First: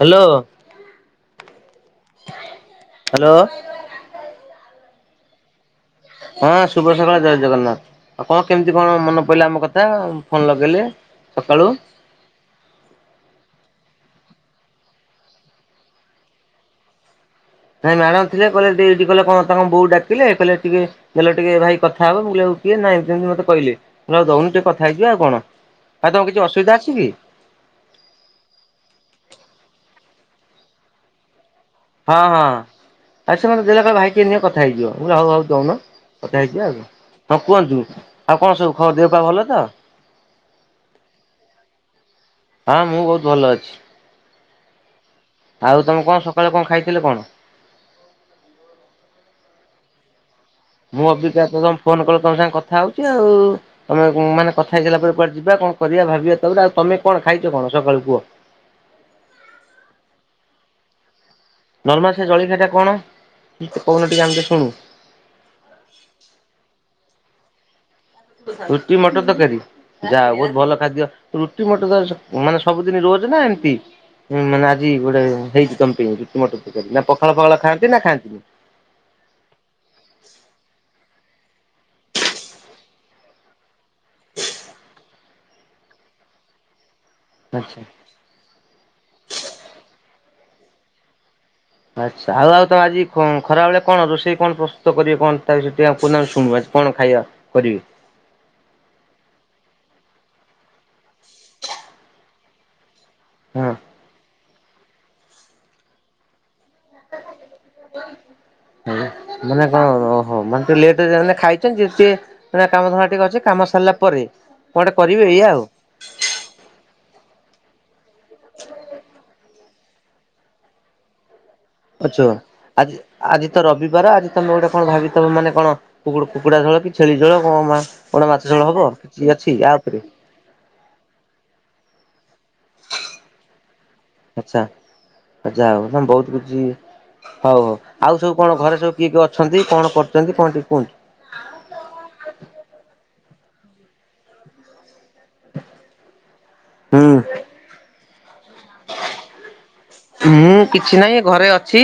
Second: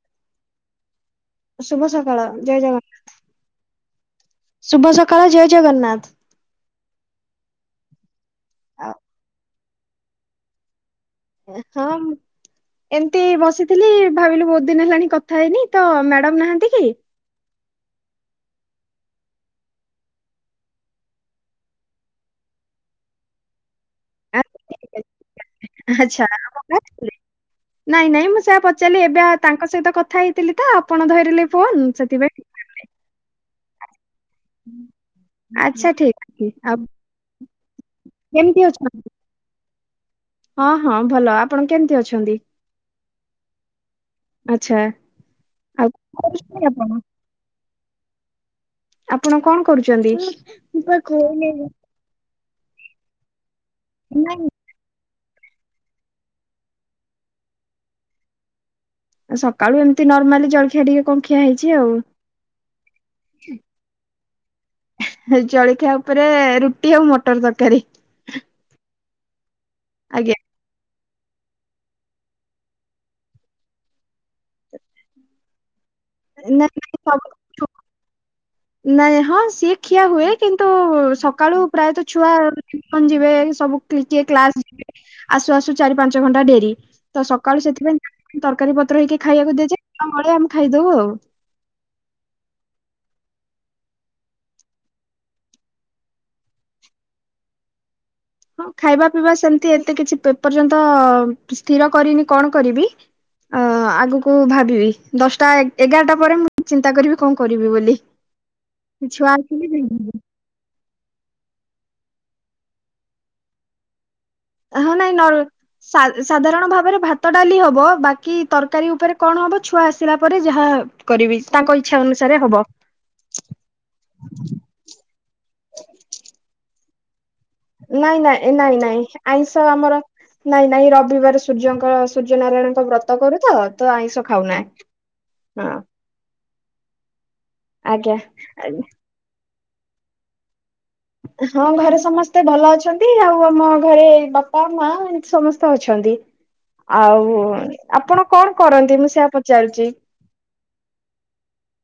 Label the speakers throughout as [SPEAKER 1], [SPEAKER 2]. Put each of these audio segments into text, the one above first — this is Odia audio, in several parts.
[SPEAKER 1] ହ୍ୟାଲୋ।
[SPEAKER 2] ଶୁଭ ସକାଳ ଜୟ ଜଗନ୍ନାଥ
[SPEAKER 1] ହ୍ୟାଲୋ
[SPEAKER 2] ଶୁଭ ସକାଳ ଜୟ ଜଗନ୍ନାଥ।
[SPEAKER 1] ହଁ ଶୁଭ ସକାଳ ଜୟ ଜଗନ୍ନାଥ ଆଉ କଣ କେମିତି
[SPEAKER 2] ଆଉ
[SPEAKER 1] କଣ ମନେ ପଇଲା ଆମ କଥା ଫୋନ ଲଗେଇଲେ। ସକାଳୁ?
[SPEAKER 2] ହଁ ମୁଁ ଏମତି ବସିଥିଲି ଭାବିଲୁ ବହୁତ ଦିନ ହେଲାଣି କଥା ହେଇନି ତ ମ୍ୟାଡାମ ନାହାନ୍ତି କି?
[SPEAKER 1] ନାଇଁ ମ୍ୟାଡାମ ଥିଲେ କହିଲଠି କିଲେ କଣ ତାଙ୍କ ବୋଉ ଡାକିଲେ କହିଲେ ଟିକେ ନହଲେ ଟିକେ ଭାଇ କଥା ହବ ମୁଁ କହିଲି କିଏ ନା ଏମତି ଏମିତି ମତେ କହିଲେ। ଆଉ ଦଉନୁ ଟିକେ କଥା ହେଇଯିବା ଆଉ କଣ ଆଉ
[SPEAKER 2] ଆଚ୍ଛା
[SPEAKER 1] ତମ କିଛି
[SPEAKER 2] ଆପଣ
[SPEAKER 1] ଅସୁବିଧା ଅଛି କି?
[SPEAKER 2] ଆସିଥିଲେ? ନାଇଁ ନାଇଁ ମୁଁ ସେଆ ପଚାରିଲି ଏବେ ତାଙ୍କ ସହିତ କଥା ହେଇଥିଲି ତ ଆପଣ ଧରିଲେ ଫୋନ।
[SPEAKER 1] ହଁ
[SPEAKER 2] ସେଥିପାଇଁ
[SPEAKER 1] ହଁ ଆଉ ସେ ମତେ ଦେଲେ ଭାଇ ଟିକେ ନିହ କଥା ହେଇଯିବ ମୁଁ କହିଲି ହୋଉ ହୋଉ ଦଉନ
[SPEAKER 2] ଆଚ୍ଛା ଠିକ
[SPEAKER 1] କଥା
[SPEAKER 2] ଅଛି
[SPEAKER 1] ହେଇଯିବା ଆଉ। ହଁ କୁହନ୍ତୁ, ଆଉ କଣ
[SPEAKER 2] କେମିତି
[SPEAKER 1] ସବୁ ଖବର
[SPEAKER 2] ଅଛନ୍ତି?
[SPEAKER 1] ଦେହ ପା ଭଲ ତ।
[SPEAKER 2] ହଁ ହଁ ଭଲ ଆପଣ କେମିତି ଅଛନ୍ତି?
[SPEAKER 1] ହଁ ମୁଁ ବହୁତ ଭଲ ଅଛି।
[SPEAKER 2] ଆଚ୍ଛା।
[SPEAKER 1] ଆଉ ତମେ କଣ ସକାଳେ କଣ ଖାଇଥିଲେ କଣ?
[SPEAKER 2] ଆପଣ କଣ କରୁଛନ୍ତି? ପା
[SPEAKER 1] ମୁଁ ଅଭିକା
[SPEAKER 2] ଖୋଇନି।
[SPEAKER 1] ତମେ ଫୋନ କଲ ତମ ସାଙ୍ଗେ କଥା ହଉଛି ଆଉ ତମ
[SPEAKER 2] ନାଇଁ,
[SPEAKER 1] ମାନେ କଥା ହେଇସାଇଲା ପରେ କୁଆଡେ଼ ଯିବା କଣ କରିବା ଭାବିବା ତାପରେ ଆଉ ତମେ କଣ ଖାଇଛ କଣ ସକାଳୁ କୁହ?
[SPEAKER 2] ଆ ସକାଳୁ ଏମିତି ନର୍ମାଲି ଜଳଖିଆ ଟିକେ କଂଖିଆ ହେ
[SPEAKER 1] ନର୍ମାଲ ସେ ଜଳିଖିଆଟା କଣ କି କହୁନ ଟିକେ ଆମେ ଶୁଣୁ।
[SPEAKER 2] ଜଳଖିଆ ଉପରେ ରୁଟି ଆଉ ମଟର ତରକାରୀ।
[SPEAKER 1] ରୁଟି ମଟର ତରକାରୀ ଯାହା
[SPEAKER 2] ଆଜ୍ଞା
[SPEAKER 1] ହୋଉ ବହୁତ ଭଲ ଖାଦ୍ୟ। ରୁଟି ମଟ ତକାରି ମାନେ ସବୁଦିନ ରୋଜ ନା ଏମିତି ମାନେ ଆଜି ଗୋଟେ ହେଇଛି ତମ ପାଇଁକି। ମଟର ତକାରି ନା ପଖାଳ ଫକାଳ ଖାଆନ୍ତି ନା ଖାଆନ୍ତିନି?
[SPEAKER 2] ନାଇଁ ହଁ ସିଏ ଖିଆ ହୁଏ କିନ୍ତୁ ସକାଳୁ ପ୍ରାୟତଃ ଛୁଆ ଟିଉସନ ଯିବେ ସବୁ କ୍ଲାସ ଯିବେ ଆସୁ ଆସୁ ଚାରି ପାଞ୍ଚ ଘଣ୍ଟା ଡେରି। ତ ସକାଳୁ
[SPEAKER 1] ଆଚ୍ଛା।
[SPEAKER 2] ସେଥିପାଇଁ ତରକାରୀ ପତ୍ର ହେଇକି ଖାଇବାକୁ ଦିଛେମଳେ ଆମେ ଖାଇଦବୁ ଆଉ।
[SPEAKER 1] ଆଚ୍ଛା ଆଉ ଆଉ ତମ ଆଜି ଖରାବେଳେ କଣ ରୋଷେଇ କଣ ପ୍ରସ୍ତୁ କରିବ କଣ ତା ବିଷ ଟ ପ ଶୁଣୁ ଆଜି କଣ ଖାଇବା? କରିବେ?
[SPEAKER 2] ହଁ ଖାଇବା ପିଇବା ସେମିତି ଏତେ କିଛି ଏପର୍ଯ୍ୟନ୍ତ ସ୍ଥିର କରିନି କଣ କରିବି। ଅ
[SPEAKER 1] ହଁ।
[SPEAKER 2] ଆଗକୁ ଭାବିବି। ଦଶଟା ଏଗାରଟା ପରେ ମୁଁ ଚିନ୍ତା କରିବି କଣ କରିବି ବୋଲି। ଛୁଆ
[SPEAKER 1] ହଉ ମାନେ
[SPEAKER 2] ଆସିଲେ
[SPEAKER 1] କଣ ହଁ ମାନେ ଟେ ଲେଟାନେ ଖାଇଛନ୍ତି ଟିକେ କାମଧଣ୍ଡା ଟିକେ ଅଛି କାମ ସାରିଲା ପରେ କଣ
[SPEAKER 2] ହଁ
[SPEAKER 1] ଗୋଟେ
[SPEAKER 2] ନାଇଁ
[SPEAKER 1] କରିବେ
[SPEAKER 2] ନର
[SPEAKER 1] ଏଇଆ ଆଉ।
[SPEAKER 2] ସାଧାରଣ ଭାବରେ ଭାତ ଡାଲି ହବ ବାକି ତରକାରୀ ଉପରେ କଣ ହବ ଛୁଆ ଆସିଲା ପରେ ଯାହା କରିବି ତାଙ୍କ ଇଚ୍ଛା।
[SPEAKER 1] ଆଚ୍ଛା
[SPEAKER 2] ଅନୁସାରେ ହବ।
[SPEAKER 1] ଆଜି ଆଜି ତ ରବିବାର ଆଜି ତମେ ଗୋଟେ କଣ ଭାବି ମାନେ କଣ କୁ କୁକୁଡା ଝୋଳ ଛେଳି ଜଳ କଣ
[SPEAKER 2] ନାଇଁ
[SPEAKER 1] କଣ ମାଛ
[SPEAKER 2] ନାଇଁ
[SPEAKER 1] ଝୋଳ
[SPEAKER 2] ନାଇଁ
[SPEAKER 1] ହବ
[SPEAKER 2] ନାଇଁ
[SPEAKER 1] କିଛି
[SPEAKER 2] ଆଇଁଷ
[SPEAKER 1] ଅଛି ୟା
[SPEAKER 2] ଆମର
[SPEAKER 1] ଉପରେ
[SPEAKER 2] ନାଇଁ ନାଇଁ ରବିବାର ସୂର୍ଯ୍ୟଙ୍କର ସୂର୍ଯ୍ୟ ନାରାୟଣଙ୍କ ବ୍ରତ କରୁ ତ ତ ଆଇଁଷ ଖାଉନାହି।
[SPEAKER 1] ଯାହା ହଉ ତମେ ବହୁତ କିଛି ହଉ ହଉ
[SPEAKER 2] ଆଜ୍ଞା।
[SPEAKER 1] ଆଉ ସବୁ କଣ ଘରେ ସବୁ କିଏ କିଏ ଅଛନ୍ତି କଣ କରୁଛନ୍ତି କଣ ଟିକେ କୁହନ୍ତୁ।
[SPEAKER 2] ହଁ ଘରେ ସମସ୍ତେ ଭଲ ଅଛନ୍ତି ଆଉ ଆମ ଘରେ ବାପା ମା ଏ ସମସ୍ତେ ଅଛନ୍ତି।
[SPEAKER 1] ହୁଁ।
[SPEAKER 2] ଆଉ ଆପଣ କଣ କରନ୍ତି ମୁଁ ସେଆ ପଚାରୁଛି?
[SPEAKER 1] ମୁଁ କିଛି ନାହିଁ ଘରେ ଅଛି।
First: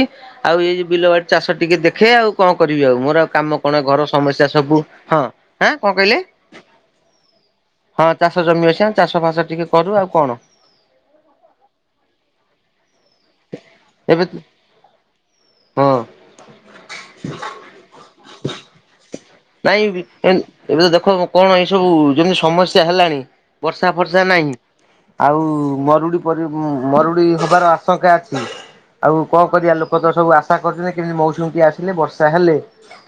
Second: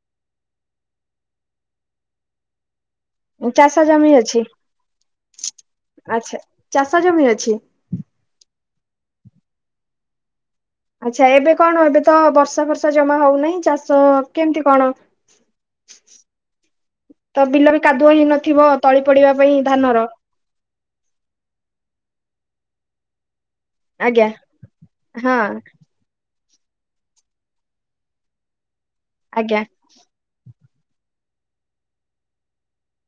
[SPEAKER 1] ଆଉ ଏଇ ଯଉ ବିଲ ବାଡି ଚାଷ ଟିକେ ଦେଖେ ଆଉ କଣ କରିବି ଆଉ ମୋରଉ କାମ
[SPEAKER 2] ଚାଷ
[SPEAKER 1] କଣ ଘର
[SPEAKER 2] ଜମି ଅଛି
[SPEAKER 1] ସମସ୍ୟା ସବୁ ହଁ ଆଁ କଣ କହିଲେ।
[SPEAKER 2] ଆଚ୍ଛା ଚାଷ ଜମି ଅଛି।
[SPEAKER 1] ହଁ ଚାଷ ଜମି ଅଛି ଚାଷ ଫାସ ଟିକେ କରୁ ଆଉ କଣ?
[SPEAKER 2] ଆଚ୍ଛା ଏବେ କଣ ଏବେ ତ ବର୍ଷା ବର୍ଷା ଜମା ହଉନାହିଁ ଚାଷ
[SPEAKER 1] ଏବେ
[SPEAKER 2] କେମିତି କଣ?
[SPEAKER 1] ହଁ
[SPEAKER 2] ତ ବିଲ ବି କାଦୁଅ ହେଇ ନଥିବ ତଳି ପଡିବା ପାଇଁ
[SPEAKER 1] ନାଇଁ
[SPEAKER 2] ଧାନର
[SPEAKER 1] ଏବେ ତ ଦେଖ କଣ ଏଇ ସବୁ ଯେମିତି ସମସ୍ୟା ହେଲାଣି ବର୍ଷା ଫର୍ଷା
[SPEAKER 2] ଆଜ୍ଞା
[SPEAKER 1] ନାହିଁ
[SPEAKER 2] ହଁ
[SPEAKER 1] ଆଉ ମରୁଡି ମରୁଡି ହବାର ଆଶଙ୍କା ଅଛି ଆଉ କଣ
[SPEAKER 2] ଆଜ୍ଞା
[SPEAKER 1] କରିବା ଲୋକ। ଲୋକ ତ ସବୁ ଆଶା କରିଛନ୍ତି କେମିତି ମୌସୁମୀ ଟଏ ଆସିଲେ ବର୍ଷା ହେଲେ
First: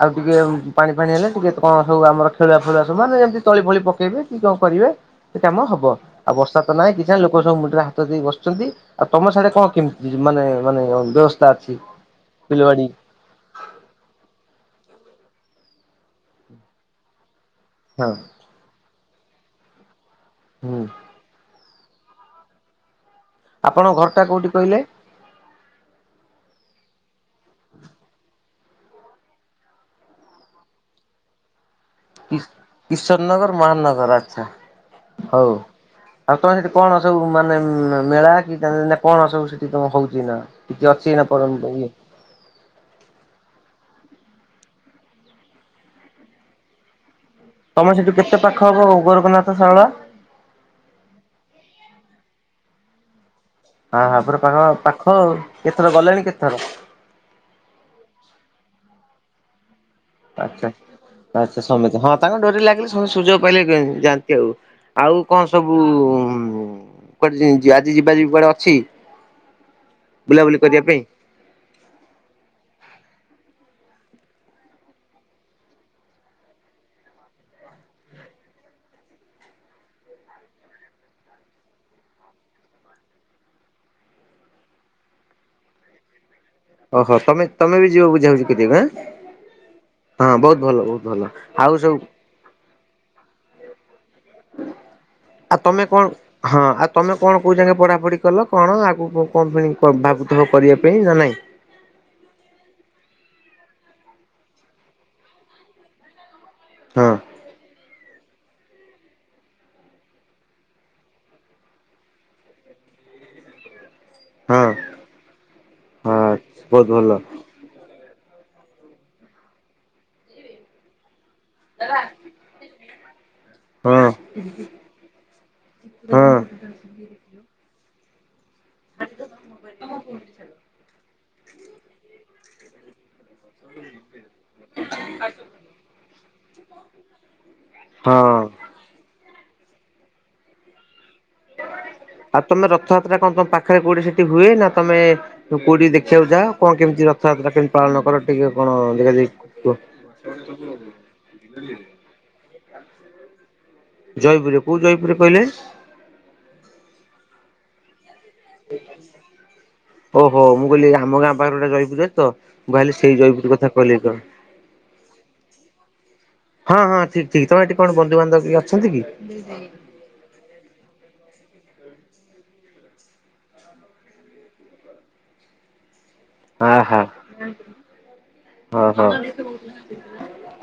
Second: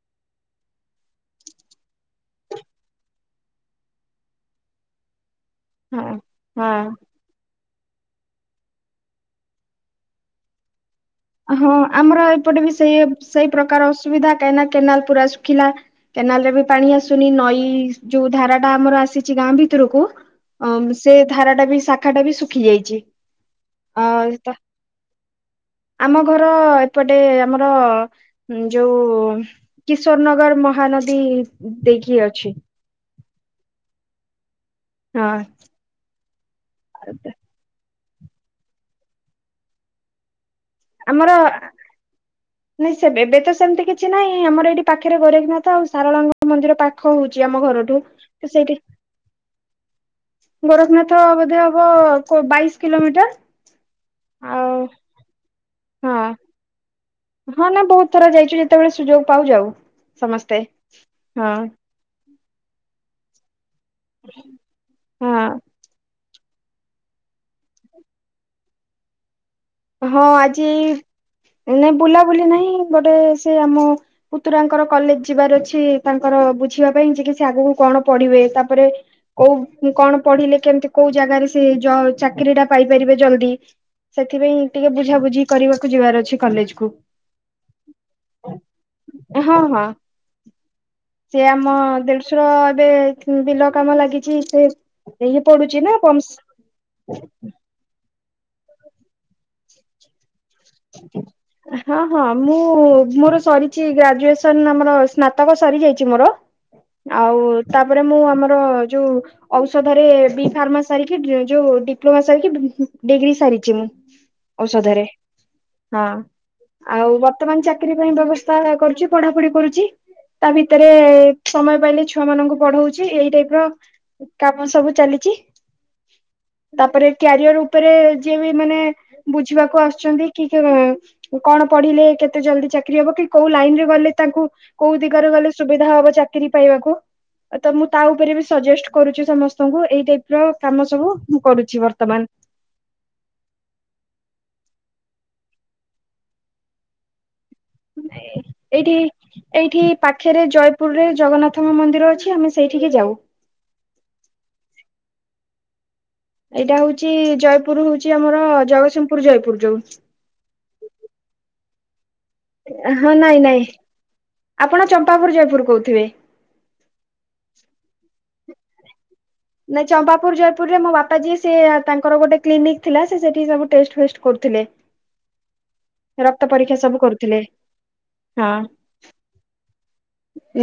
[SPEAKER 1] ଆଉ ଟିକିଏ ପାଣି ମଣି ହେଲେ ଟିକେ କଣ ସବୁ ଆମର ଖେଳଆ ଫେଳିଆ ସବ ମାନ ଯେମତି ତଳି ଫଳି ପକେଇବେ କି କଣ କରିବେ ସେ କାମ ହବ
[SPEAKER 2] ହଁ।
[SPEAKER 1] ଅବସ୍ତା ତ ନାଇଁ କି
[SPEAKER 2] ହଁ
[SPEAKER 1] ଲୋକ ସବୁ ମୁଣ୍ଡରେ ହାତ ଦେଇ ବସିଛନ୍ତି ଆଉ ତମ ସାଡରେ କଣ କେମିତି ମାନେ ମାନେ ବ୍ୟବସ୍
[SPEAKER 2] ହଁ ଆମର ଏପଟେ ବି ସେଇ ସେଇ ପ୍ରକାର ଅସୁବିଧା କାହିଁକିନା କେନାଲ ପୁରା ଶୁଖିଲା କେନାଲ ରେ ବି ପାଣି ଆସୁନି ନଈ
[SPEAKER 1] ହଁ
[SPEAKER 2] ଯୋଉ ଧାରା ଟା ଆମର ଆସିଛି ଗାଁ ଭିତରକୁ
[SPEAKER 1] ହୁଁ
[SPEAKER 2] ଅ ସେ ଧାରା ଟା ବି ଶାଖା ଟା ବି ଶୁଖି ଯାଇଛି।
[SPEAKER 1] ଆପଣଙ୍କ
[SPEAKER 2] ଅ
[SPEAKER 1] ଘରଟା
[SPEAKER 2] ତ
[SPEAKER 1] କୋଉଠି କହିଲେ?
[SPEAKER 2] ଆମ ଘର ଏପଟେ ଆମର ଯୋଉ କିଶୋର ନଗର ମହାନଦୀ ଦେଇକି ଅଛି।
[SPEAKER 1] ଈଶ୍ୱର ନଗର ମହାନଗର ଆଚ୍ଛା
[SPEAKER 2] ହଁ
[SPEAKER 1] ହଉ ଆଉ ତମେ ସେଠି କଣ ସବୁ ମାନେ ମେଳା କି କଣ ସବୁ ସେଠି ତମ ହଉଛି ନା କିଛି ଅଛି ନା
[SPEAKER 2] ଆମର
[SPEAKER 1] ଇଏ?
[SPEAKER 2] ନାଇଁ ସେ ଏବେ ତ ସେମିତି କିଛି ନାହିଁ ଆମର ଏଇଠି ପାଖରେ ଗୋରେଖନାଥ ଆଉ ସାରଳାଙ୍ଗ ମନ୍ଦିର ପାଖ ହଉଛି ଆମ ଘରଠୁ ତ ସେଇଠି
[SPEAKER 1] ଗୋରେଖନାଥ ତ ସଳ
[SPEAKER 2] ଗୋରଖନାଥ ବୋଧେ ହବ କୋ ବାଇଶ୍ କିଲୋମିଟର।
[SPEAKER 1] ହଁ ହ ପୁରା ପାଖ
[SPEAKER 2] ଆଉ
[SPEAKER 1] ପାଖ କେତେଥର ଗଲେଣି
[SPEAKER 2] ହଁ
[SPEAKER 1] କେତେଥର?
[SPEAKER 2] ହଁ ନା ବହୁତ ଥର ଯାଇଛୁ ଯେତେବେଳେ ସୁଯୋଗ ପାଉଛୁ ଆଉ।
[SPEAKER 1] ଆଚ୍ଛା ଆଚ୍ଛା ସମିିତ ହଁ। ତାଙ୍କ ଡୋରି ଲାଗିଲେ ସମସ୍ତେ ସୁଯୋଗ ପାଇଲେ ଯାଆନ୍ତି ଆଉ, ଆଉ
[SPEAKER 2] ହଁ
[SPEAKER 1] କଣ ସବୁ? କୁ ଉ କୁଆଡ଼େ ଯି ଆଜି ଯିବା ଯିବି କୁଆଡ଼େ ଅଛି?
[SPEAKER 2] ହଁ
[SPEAKER 1] ବୁଲାବୁଲି
[SPEAKER 2] ଆଜି
[SPEAKER 1] କରିବା ପାଇଁ?
[SPEAKER 2] ନାଇ ବୁଲାବୁଲି ନାହିଁ ଗୋଟେ ସେ ଆମ ପୁତୁରାଙ୍କର କଲେଜ ଯିବାର ଅଛି ତାଙ୍କର ବୁଝିବା ପାଇଁ ଯେ କି ସେ ଆଗକୁ କଣ ପଢ଼ିବେ, ତାପରେ କୋଉ କଣ ପଢ଼ିଲେ କେମିତି କୋଉ ଜାଗାରେ ସେ ଯ ଚାକିରି ଟା ପାଇପାରିବେ ଜଲଦି। ସେଥିପାଇଁ ଟିକେ ବୁଝାବୁଝି କରିବାକୁ ଯିବାର ଅଛି। କଲେଜ କୁ
[SPEAKER 1] ଓହୋ! ତମେ ତମେ ବି ଯିବ ବୁଝା ବୁଝି କରିଆକୁ ଏଁ?
[SPEAKER 2] ହଁ ହଁ।
[SPEAKER 1] ହଁ ବହୁତ ଭଲ ବହୁତ ଭଲ
[SPEAKER 2] ସେ ଆମ
[SPEAKER 1] ଆଉ ସବୁ
[SPEAKER 2] [unintelligible] ଏବେ ବିଲ କାମ ଲାଗି
[SPEAKER 1] ଆଉ ତମେ କଣ ହଁ ଆଉ ତମେ କଣ କୋଉ ଜାକେ ପଢ଼ାପଢ଼ି କଲ କଣ ଆଗକୁ କଣ ପାଇଁ ପ ଭାବୁଥିବ କରିଆ ପାଇଁ ନା ନାହିଁ?
[SPEAKER 2] ହଁ ହଁ ମୁଁ ମୋର ସରିଛି ଗ୍ରାଜୁଏସନ ଆମର ସ୍ନାତକ ସରି ଯାଇଛି ମୋର।
[SPEAKER 1] ହଁ
[SPEAKER 2] ଆଉ ତାପରେ ମୁଁ ଆମର ଯୋଉ ଔଷଧରେ ବି ଫାର୍ମା ସାରିକି ଯୋଉ ଡିପ୍ଲୋମା ସାରିକି ଡିଗ୍ରୀ ସାରିଛି ମୁଁ।
[SPEAKER 1] ହଁ
[SPEAKER 2] ଔଷଧରେ ହଁ
[SPEAKER 1] ବହୁତ ଭଲ
[SPEAKER 2] ଆଉ ବତ ର୍ତମାନ ଚାକିରୀ ପାଇଁ ବ୍ୟବସ୍ଥା କରୁଛି, ପଢ଼ାପଢ଼ି କରୁଛି ତା ଭିତେରେ ସମୟ ପାଇଲେ ଛୁଆ ମାନଙ୍କୁ ପଢ଼ଉଛି, ଏଇ ଟାଇପ୍ ର
[SPEAKER 1] ହଁ
[SPEAKER 2] କାମ ସବୁ ଚାଲିଚି।
[SPEAKER 1] ହଁ।
[SPEAKER 2] ତାପରେ କ୍ୟାରିଅର ଉପରେ ଯିଏ ବି ମାନେ ବୁଝିବାକୁ ଆସୁଛନ୍ତି କିକି ଉଁ କଣ ପଢ଼ିଲେ କେତେ ଜଲ୍ଦି ଚାକିରି ହବ କି କୋଉ ଲାଇନ ରେ ଗଲେ ତାଙ୍କୁ କୋଉ ଦିଗରେ ଗଲେ ସୁବିଧା ହବ ଚାକିରି ପାଇବାକୁ। ତ ମୁଁ ତା ଉପରେ ବି
[SPEAKER 1] ହଁ
[SPEAKER 2] ସଜେଷ୍ଟ କରୁଛି ସମସ୍ତଙ୍କୁ, ଏଇ ଟାଇପ୍ ର କାମ ସବୁ ମୁଁ କରୁଛି ବର୍ତ୍ତମାନ।
[SPEAKER 1] ଆଉ ତମେ ରଥଯାତ୍ରା କଣ ତମ ପାଖରେ କଉଠି ସେଠି ହୁଏ, ନା ତମେ ତୁ କୋଉଠିକି ଦେଖିବାକୁ ଯା କଣ କେମିତି ରଥଯାତ୍ରା କେମିତି ପାଳନ କର ଟିକେ କଣ
[SPEAKER 2] ଏଇଠି
[SPEAKER 1] ଦେଖା, ଇ
[SPEAKER 2] ଏଇଠି ପାଖେରେ ଜୟପୁରରେ ଜଗନ୍ନାଥଙ୍କ ମନ୍ଦିର ଅଛି ଆମେ ସେଇଠିକି ଯାଉ।
[SPEAKER 1] ଜୟପୁରରେ କୋଉ ଜୟପୁରରେ କହିଲେ?
[SPEAKER 2] ଏଇଟା ହଉଛି ଜୟପୁର ହଉଛି ଆମର ଜଗତସିଂହପୁର ଜୟପୁର ଯୋଉ।
[SPEAKER 1] ଓହୋ! ମୁଁ କହିଲି ଆମ ଗାଁ ପାଖରେ ଗୋଟେ ଜୟପୁର ଅଛି ତ। ମୁଁ ଭାବିଲି
[SPEAKER 2] ହଁ
[SPEAKER 1] ସେଇ
[SPEAKER 2] ନାଇଁ
[SPEAKER 1] ଜୟପୁର କଥା
[SPEAKER 2] ନାଇଁ
[SPEAKER 1] କହିଲେ କି କଣ?
[SPEAKER 2] ଆପଣ ଚମ୍ପାପୁର ଜୟପୁର କହୁଥିବେ।
[SPEAKER 1] ହଁ ହଁ ଠିକ୍ ଠିକ୍ ତମେ ଏଠି କଣ ବନ୍ଧୁବାନ୍ଧବ କିଏ ଅଛନ୍ତି କି?
[SPEAKER 2] ନାଇ ଚମ୍ପାପୁର ଜୟପୁରରେ ମୋ ବାପା ଯିଏ ସିଏ ତାଙ୍କର ଗୋଟେ କ୍ଲିନିକ ଥିଲା ସେ ସେଠି ଟେଷ୍ଟ ଫେଷ୍ଟ କରୁଥିଲେ। ରକ୍ତ
[SPEAKER 1] ଆ
[SPEAKER 2] ପରୀକ୍ଷା ସବୁ
[SPEAKER 1] ହା
[SPEAKER 2] କରୁଥିଲେ, ହଁ।
[SPEAKER 1] ହଁ।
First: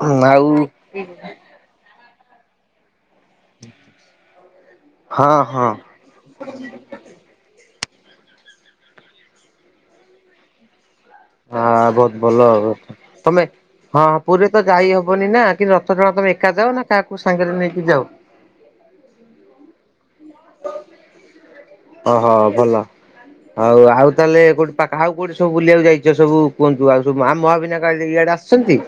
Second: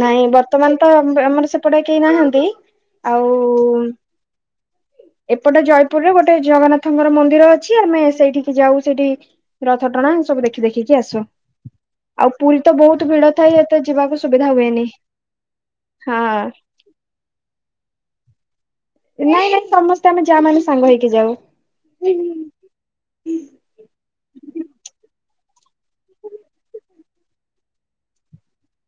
[SPEAKER 2] ନାଇଁ
[SPEAKER 1] ଆଉ
[SPEAKER 2] ବର୍ତ୍ତମାନ ତ ଆମର ସେପଟେ କେହି ନାହାନ୍ତି। ଆଉ
[SPEAKER 1] ହଁ
[SPEAKER 2] ଏପଟେ
[SPEAKER 1] ହଁ
[SPEAKER 2] ଜୟପୁରରେ ଗୋଟେ ଜଗନ୍ନା ଥ ଙ୍କର ମନ୍ଦିର ଅଛି ଆମେ ସେଇଠିକି ଯାଉ ସେଇଠି ରଥଟଣା ଏ ସବୁ ଦେଖି ଦେଖିକି ଆସୁ।
[SPEAKER 1] ହଁ ବହୁତ
[SPEAKER 2] ଆଉ
[SPEAKER 1] ଭଲ
[SPEAKER 2] ପୁରି ତ ବହୁତ ଭିଡ଼
[SPEAKER 1] ତମେ
[SPEAKER 2] ଥାଏ ଏତେ
[SPEAKER 1] ହଁ
[SPEAKER 2] ଯିବାକୁ ସ
[SPEAKER 1] ପୁରୀ ତ ଯାଇ ହବନି ନା କିନ୍ତୁ ରଥ ଟଣା ତମେ ଏକା
[SPEAKER 2] ହଁ
[SPEAKER 1] ଯାଅ ନା କାହାକୁ ସାଙ୍ଗେରେ ନେଇକି ଯାଉ।
[SPEAKER 2] ନାଇଁ ନାଇଁ ସମସ୍ତେ ଆମେ ଯା ମାନେ ସାଙ୍ଗ ହେଇକି ଯାଉ।
[SPEAKER 1] ଆ ହ ଭଲ।
[SPEAKER 2] ହୁଁ।
[SPEAKER 1] ଆଉ ଆଉ ତାହେଲେ କୋଉଠି ପାଖ ଆଉ କଉଠି ସବୁ ଵୁଲିବାକୁ ଯାଇଛ ସବୁ କୁହନ୍ତୁ ଆଉ ସବୁ ଆମ ମହାବିନାୟକ ଇଆଡ଼େ ଅସ ଶନ୍ତି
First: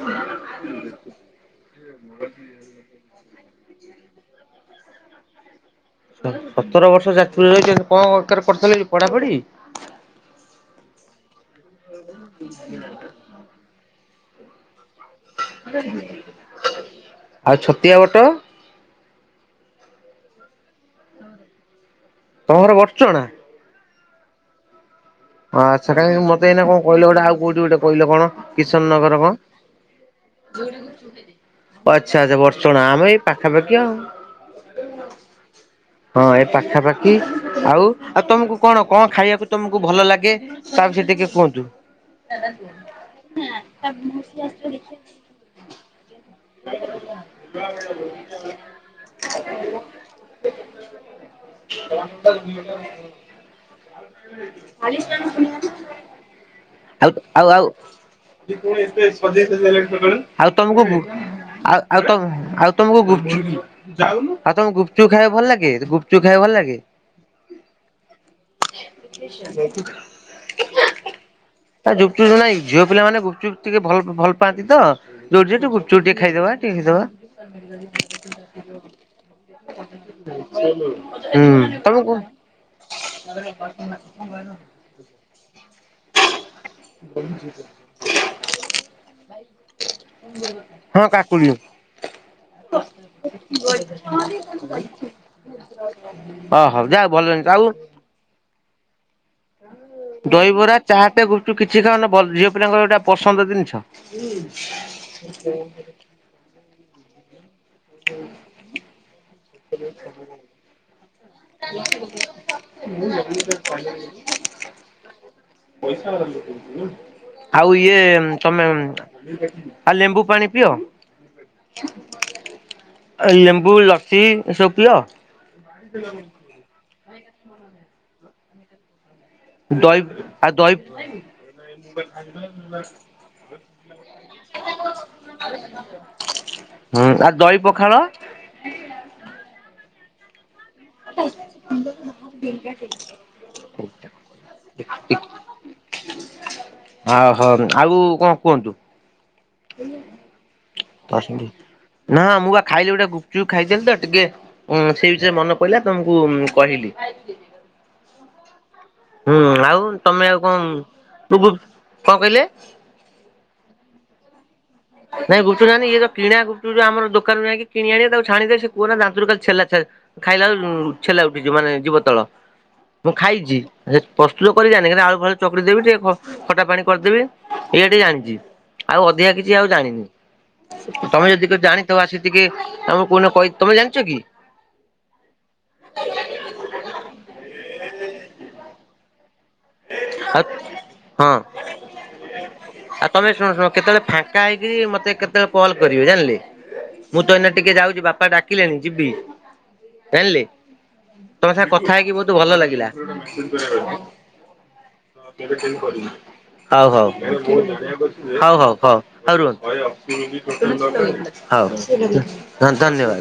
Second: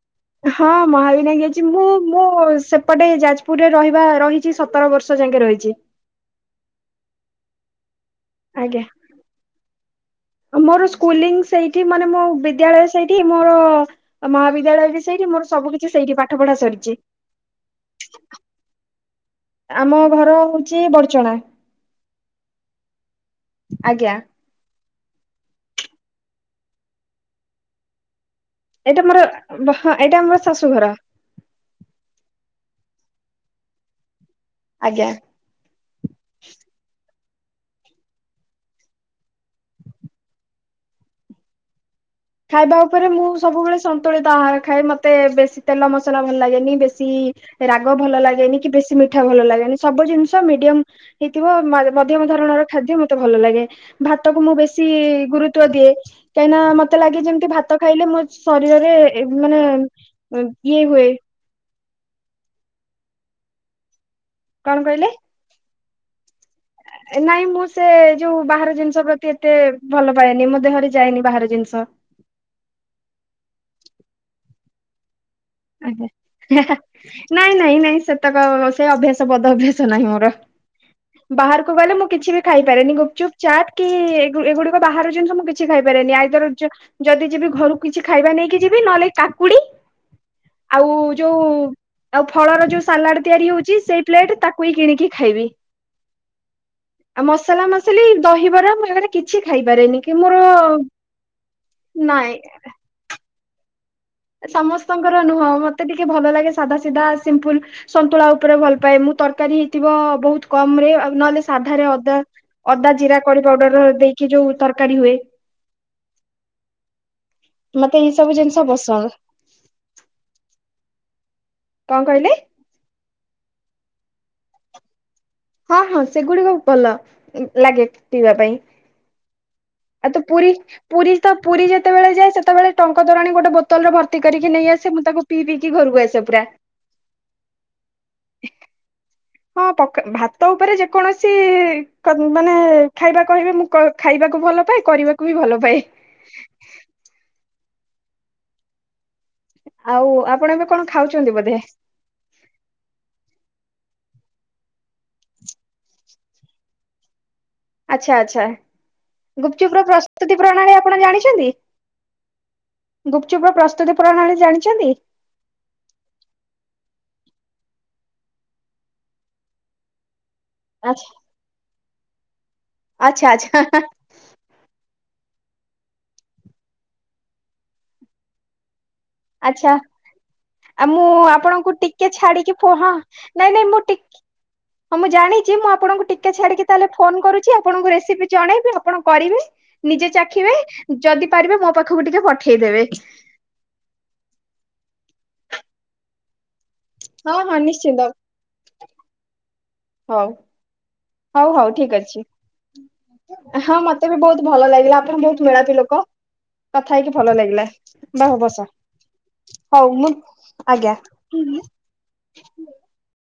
[SPEAKER 2] ହଁ ମହାବିନା ଜଉଛି ମୁଁ ମୁଁ ସେପଟେ ଯାଜପୁରରେ ରହିବା ରହି ଚି ସତର ବର୍ଷ ଯାଙ୍କେ ରହିଚି।
[SPEAKER 1] ସତର ବର୍ଷ [unintelligible] କଣ ଏକରେ କରୁଥିଲେ
[SPEAKER 2] ଆଜ୍ଞା
[SPEAKER 1] କି ପଢ଼ାପଢ଼ି?
[SPEAKER 2] ମୋର ସ୍କୁଲିଙ୍ଗ ସେଇଠି ମାନେ ମୋ ବିଦ୍ୟାଳୟ ସେଇଠି ମୋର ମହାବିଦ୍ୟାଳୟ ବି ସେଇଠି ମୋର ସବୁ କିଛି ସେଇଠି ପାଠ ପଢ଼ା ସରିଛି।
[SPEAKER 1] ଆଉ ଛତିଆ ବଟ
[SPEAKER 2] ଆମ ଘର ହଉଚି ବଡ଼ଚଣା।
[SPEAKER 1] ତମର ବଡ଼ଚଣା?
[SPEAKER 2] ଆଜ୍ଞା।
[SPEAKER 1] ଆଛା କାହିଁକି ମତେ ଏଇନା କଣ କହିଲ ଗୋଟେ ଆଉ କୋଉଟି ଗୋଟେ କହିଲ କଣ? କିଶନ
[SPEAKER 2] ଏଇଟା
[SPEAKER 1] ନଗର
[SPEAKER 2] ମୋର
[SPEAKER 1] କଣ?
[SPEAKER 2] ଏଇଟା ମୋର ଶାଶୁ ଘର।
[SPEAKER 1] ଆଚ୍ଛା ଆଚ୍ଛା ବଡଚଣଆ ଆମେ ଏଇ ପାଖା ପାାଖି ଆଉ।
[SPEAKER 2] ଆଜ୍ଞା।
[SPEAKER 1] ହଁ ଏ ପାଖାପାଖି ଆଉ। ଆଉ ତମକୁ କଣ କଣ ଖାଇବାକୁ ତମକୁ ଭଲ ଲାଗେ? ଗେ ତା ବିଷୟରେ ଟିକେ କୁହନ୍ତୁ।
[SPEAKER 2] ଖାଇବା ଉପରେ ମୁଁ ସବୁବେଳେ ସନ୍ତୁଳିତ ଆହାର ଖାଏ। ମତେ ବେଶୀ ତେଲ ମସଲା ଭଲ ଲାଗେନି। ବେଶୀ ରାଗ ଭଲ ଲାଗେନି କି ବେଶୀ ମିଠା ଭଲ ଲାଗେନି। ସବୁ ଜିନିଷ ମିଡିୟମ ହେଇଥିବ ମଧ୍ୟମ ଧରଣର ଖାଦ୍ୟ ମତେ ଭଲ ଲାଗେ। ଭାତ କୁ ମୁଁ ବେଶୀ ଗୁରୁତ୍ଵ ଦିଏ କାହିଁ ନା ମତେ ତେ
[SPEAKER 1] ଆଉ
[SPEAKER 2] ଲାଗେ
[SPEAKER 1] ଆଉ
[SPEAKER 2] ଯେମିତି
[SPEAKER 1] ଆଉ
[SPEAKER 2] ଭାତ ଖାଇଲେ ମୋ ଶରୀରରେ ମାନେ
[SPEAKER 1] ଆଉ ତମକୁ
[SPEAKER 2] ଇଏ ହୁଏ।
[SPEAKER 1] ଆଉ ଆଉ ତ ଆଉ ତମକୁ ଗୁପଚୁପ ଆଉ ତମକୁ
[SPEAKER 2] କଣ
[SPEAKER 1] ଗୁପଚୁପ
[SPEAKER 2] କହିଲେ
[SPEAKER 1] ଖାଇବାକୁ ଭଲ ଲାଗେ ଗୁପଚୁ ଚୁପ ଖାଇବାକୁ ଭଲ ଲାଗେ?
[SPEAKER 2] ନାଇଁ ମୁଁ ସେ ଯୋଉ ବାହାର ଜିନିଷ ପ୍ରତି ଏତେ ଭଲ ପାଏନି। ମୋ ଦେହରେ ଯାଏନି ବାହାର ଜିନିଷ।
[SPEAKER 1] ଗୁପଚୁପୁ ନାଇ। ଝିଅ ପିଲା ମାନେ ଗୁପଚୁପ ଟିକେ ଭଲ ଭଲ ପାଆନ୍ତି ତ ଯୋଉଠି ସେଠି ଗୁପଚୁପ୍ ଟିକେ ଖାଇଦବା
[SPEAKER 2] ଆଜ୍ଞା
[SPEAKER 1] ଟିକେ ଖାଇଦବା
[SPEAKER 2] ନାଇଁ ନାଇଁ ନାଇଁ ସେତେକ ସେ ଅଭ୍ୟାସ ତେ ବଦ ଅଭ୍ୟାସ ନାହିଁ ମୋର।
[SPEAKER 1] ହୁଁ
[SPEAKER 2] ବାହାରକୁ ଗଲେ ମୁଁ
[SPEAKER 1] ତମକୁ
[SPEAKER 2] କିଛି ବି ଖାଇପାରେନି ଗୁପଚୁପ୍ ଚାଟ କି ଏଗୁଡ ବାହାର ଜିନିଷ ମୁ କିଛି ଖାଇପାରେନି। ଆଇଦ ଯଦି ଯିବି ଘରୁ କିଛି ଖାଇବା ନେଇକି ଯିବି ନହେଲେ କାକୁଡି
[SPEAKER 1] [inaudible]
[SPEAKER 2] ଆଉ ଯୋଉ
[SPEAKER 1] କାକୁଡି
[SPEAKER 2] ଆଉ ଫଳର ଯୋଉ ସାଲାଡ ତିଆରି ହଉଚି ସେଇ ପ୍ଲେଟ ତାକୁ ହିଁ କିଣିକି ଖାଇବି।
[SPEAKER 1] ଓ ହଉ ଯା ଭଲ ଜିନିଷ। ଆଉ
[SPEAKER 2] କ୍ ଚୋଲି ଦହିବରା ଫ ବରା କିଛି ଖାଇପାରେନି କି ମୁ
[SPEAKER 1] ଦହିବରା ଚାଟ ଗୁପଚୁପ୍ କିଛି ଖାଅନା
[SPEAKER 2] ନାଇଁ।
[SPEAKER 1] ଝିଅ ପିଲାଙ୍କର ଗୋଟା ପସନ୍ଦ ଜିନିଷ।
[SPEAKER 2] ସମସ୍ତଙ୍କର ନୁହଁ ମତେ ଭଲ ଲାଗେ ସାଧା ସିଧା ସିମ୍ପଲ ସନ୍ତୁଳା ଉପରେ ଭଲ ପାଏ ମୁଁ ତର ତରକାରୀ ହେଇଥିବ। ବହୁତ କମରେ ନହେଲେ ସାଧାରେ ଅଦା ଅଦା ଜିରା କରି ପାଉଡର ଦେଇକି ଯୋଉ ତରକାରୀ ହୁଏ।
[SPEAKER 1] ଆଉ
[SPEAKER 2] ମତେ
[SPEAKER 1] ଇଏ
[SPEAKER 2] ଏଇ ସବୁ ଜିନିଷ
[SPEAKER 1] ତମେ
[SPEAKER 2] ପସନ୍ଦ
[SPEAKER 1] ଆଉ ଲେମ୍ବୁ ପାଣି ପିଓ?
[SPEAKER 2] କଣ କହିଲେ?
[SPEAKER 1] ଏ ଲେମ୍ବୁ, ଲସ୍ସି ଏସବୁ ପିଅ।
[SPEAKER 2] ହଁ ହଁ ସେଗୁଡିକ ସବୁ ଭଲ ଲାଗେ ପିଇବା ପାଇଁ।
[SPEAKER 1] ଦଇ
[SPEAKER 2] ତ
[SPEAKER 1] ଆଉ
[SPEAKER 2] ପୁରୀ
[SPEAKER 1] ଦହି
[SPEAKER 2] ପୁରୀ ତ ପୁରୀ ଯେତେବେଳେ ଯାଏ ସେତେବେଳେ ଟଙ୍କ ତୋରାଣି ଗୋଟ ବୋତଲରେ ଭର୍ତ୍ତି କରିକି ନେଇ ଆସେ। ମୁଁ ତାକୁ ପିଇ ପିଇକି ଘରକୁ ଆସେ ପୁରା।
[SPEAKER 1] ହୁଁ ଆଉ ଦହି ପଖାଳ?
[SPEAKER 2] ହଁ ପ ଭାତ ଉପରେ ଯେ କୌଣସି କ ମାନେ ଖାଇବା କହିବେ ମୁଁ ଖାଇବାକୁ ଭଲ ପାଏ କରିବାକୁ ବି ଭଲ ପାଏ।
[SPEAKER 1] ଅହୋ ଆଉ କଣ କୁହନ୍ତୁ।
[SPEAKER 2] ଆଉ ଆପଣଙ୍କର
[SPEAKER 1] ନାଁ ମୁଁ ବା ଖାଇଲି ଗୋଟେ ଗୁପଚୁପ ଖାଇଦଲିି ତ ଟିକେ ହଁ ସେଇ ବିଷୟରେ ମନେ ପଇଲା ତମକୁ କହିଲି।
[SPEAKER 2] ଆଚ୍ଛା ଆଚ୍ଛା।
[SPEAKER 1] ହୁଁ
[SPEAKER 2] ଗୁପଚୁପ
[SPEAKER 1] ଆଉ
[SPEAKER 2] ର
[SPEAKER 1] ତମେ
[SPEAKER 2] ପ୍ରସ୍ତୁତି
[SPEAKER 1] ଆଉ କଣ
[SPEAKER 2] ପ୍ରଣାଳୀ ଆପଣ
[SPEAKER 1] ମୁଁ
[SPEAKER 2] ଜାଣିଛନ୍ତି?
[SPEAKER 1] ଗୁପ୍ କଣ କହିଲେ?
[SPEAKER 2] ଗୁପଚୁପ ର ପ୍ରସ୍ତୁତି ପ୍ରଣାଳୀ ଜାଣିଚନ୍ତି?
[SPEAKER 1] ନାଇଁ ଗୁପୁ ଚୁପ୍ ଜାଣିନି, ଇଏ ଯଉ କିଣା ଗୁପୁଚୁପ୍ ଯଉ ଆମ ଦୋକାନରୁ ଯାଇକ କିଣି ଆଣିବ, ତାକୁ ଛାଣି ଦେଇ ସେ କହ ନା ଦାରୁ କାଲି ଛେଲା ଛେ ଖାଇଲା ବେଳୁ ଛେଲା ଉଠିଛି ମାନେ ଜୀବ ତଳ ମୁଁ
[SPEAKER 2] ଆଚ୍ଛା ଆଚ୍ଛା
[SPEAKER 1] ଖାଇଛି।
[SPEAKER 2] ଆଚ୍ଛା
[SPEAKER 1] ପ୍ରସ୍ତୁତ କରି ଜାଣିି ଆଳୁ ଫାଳୁ ଚକଟି ଦେବି ଟିକେ ଖଟା ପାଣି କରିଦେବି ଏ ଇଆ ଟିକେ ଜାଣିଛି। ଆଉ ଅଧିକା କିଛି ଆଉ
[SPEAKER 2] ଆଚ୍ଛା
[SPEAKER 1] ଜାଣିନି।
[SPEAKER 2] ଆଉ ମୁଁ
[SPEAKER 1] ତମେ ଯଦି
[SPEAKER 2] ଆପଣଙ୍କୁ
[SPEAKER 1] ଜାଣିଥିବ
[SPEAKER 2] ଟିକେ
[SPEAKER 1] ଆସିକି
[SPEAKER 2] ଛାଡିକି ପହ ହଁ
[SPEAKER 1] ଆମକୁ କୋଉଦିନ କହି
[SPEAKER 2] ନାଇଁ ନାଇଁ
[SPEAKER 1] ତମେ
[SPEAKER 2] ମୁଁ
[SPEAKER 1] ଜାଣିଛ କି?
[SPEAKER 2] ଟିକେ ହଁ ମୁଁ ଜାଣିଛି ମୁଁ ଆପଣଙ୍କୁ ଟିକେ ଛାଡିକି ତାହେଲେ ଫୋନ କରୁଛି ଆପଣଙ୍କୁ ରେସିପି ଜଣେଇବି ଆପଣ କରିବେ। ନିଜେ
[SPEAKER 1] ଆଉ
[SPEAKER 2] ଚାଖିବେ ଯଦି
[SPEAKER 1] ହଁ
[SPEAKER 2] ପାରିବେ ମୋ ପାଖକୁ ଟିକେ ପଠେଇଦେବେ।
[SPEAKER 1] ଆଉ ତମେ ଶୁଣ ଶୁଣ? କେତେବେଳେ ଫାଙ୍କା ହେଇକିରି ମତେ କେତେବେଳେ କଲ୍ କରିବେ ଜାଣିଲି ମୁଁ ତ
[SPEAKER 2] ହଁ
[SPEAKER 1] ଏନ
[SPEAKER 2] ହଁ
[SPEAKER 1] ଟିକେ ଯାଉଛି
[SPEAKER 2] ନିଶ୍ଚିନ୍ତ
[SPEAKER 1] ବାପା ଡାକିଲେଣି ଯିିବି
[SPEAKER 2] ହଉ।
[SPEAKER 1] ଯାଣିଲେ?
[SPEAKER 2] ହଉ
[SPEAKER 1] ତମେ
[SPEAKER 2] ହଉ
[SPEAKER 1] ସାଙ୍ଗେ
[SPEAKER 2] ଠିକ
[SPEAKER 1] କଥା ହେଇକି
[SPEAKER 2] ଅଛି
[SPEAKER 1] ବହୁତ ଭଲ ଲାଗିଲା। ହଁ
[SPEAKER 2] ମତେ ବି ବହୁତ ଭଲ ଲାଗିଲା ଆପଣ ବହୁତ
[SPEAKER 1] କେବେ
[SPEAKER 2] ମେଳାପି
[SPEAKER 1] କେବେ
[SPEAKER 2] ଲୋକ
[SPEAKER 1] କରିବୁ। ହଉ
[SPEAKER 2] କଥା
[SPEAKER 1] ହଉ
[SPEAKER 2] ହେଇକି ଭଲ ଲାଗିଲା। ବାହୁ
[SPEAKER 1] ହଉ
[SPEAKER 2] ବସ
[SPEAKER 1] ହଉ ହଉ ହଉ ରୁହ।
[SPEAKER 2] ଆଜ୍ଞା।
[SPEAKER 1] ହଉ ହଁ ଧନ୍ୟବାଦ।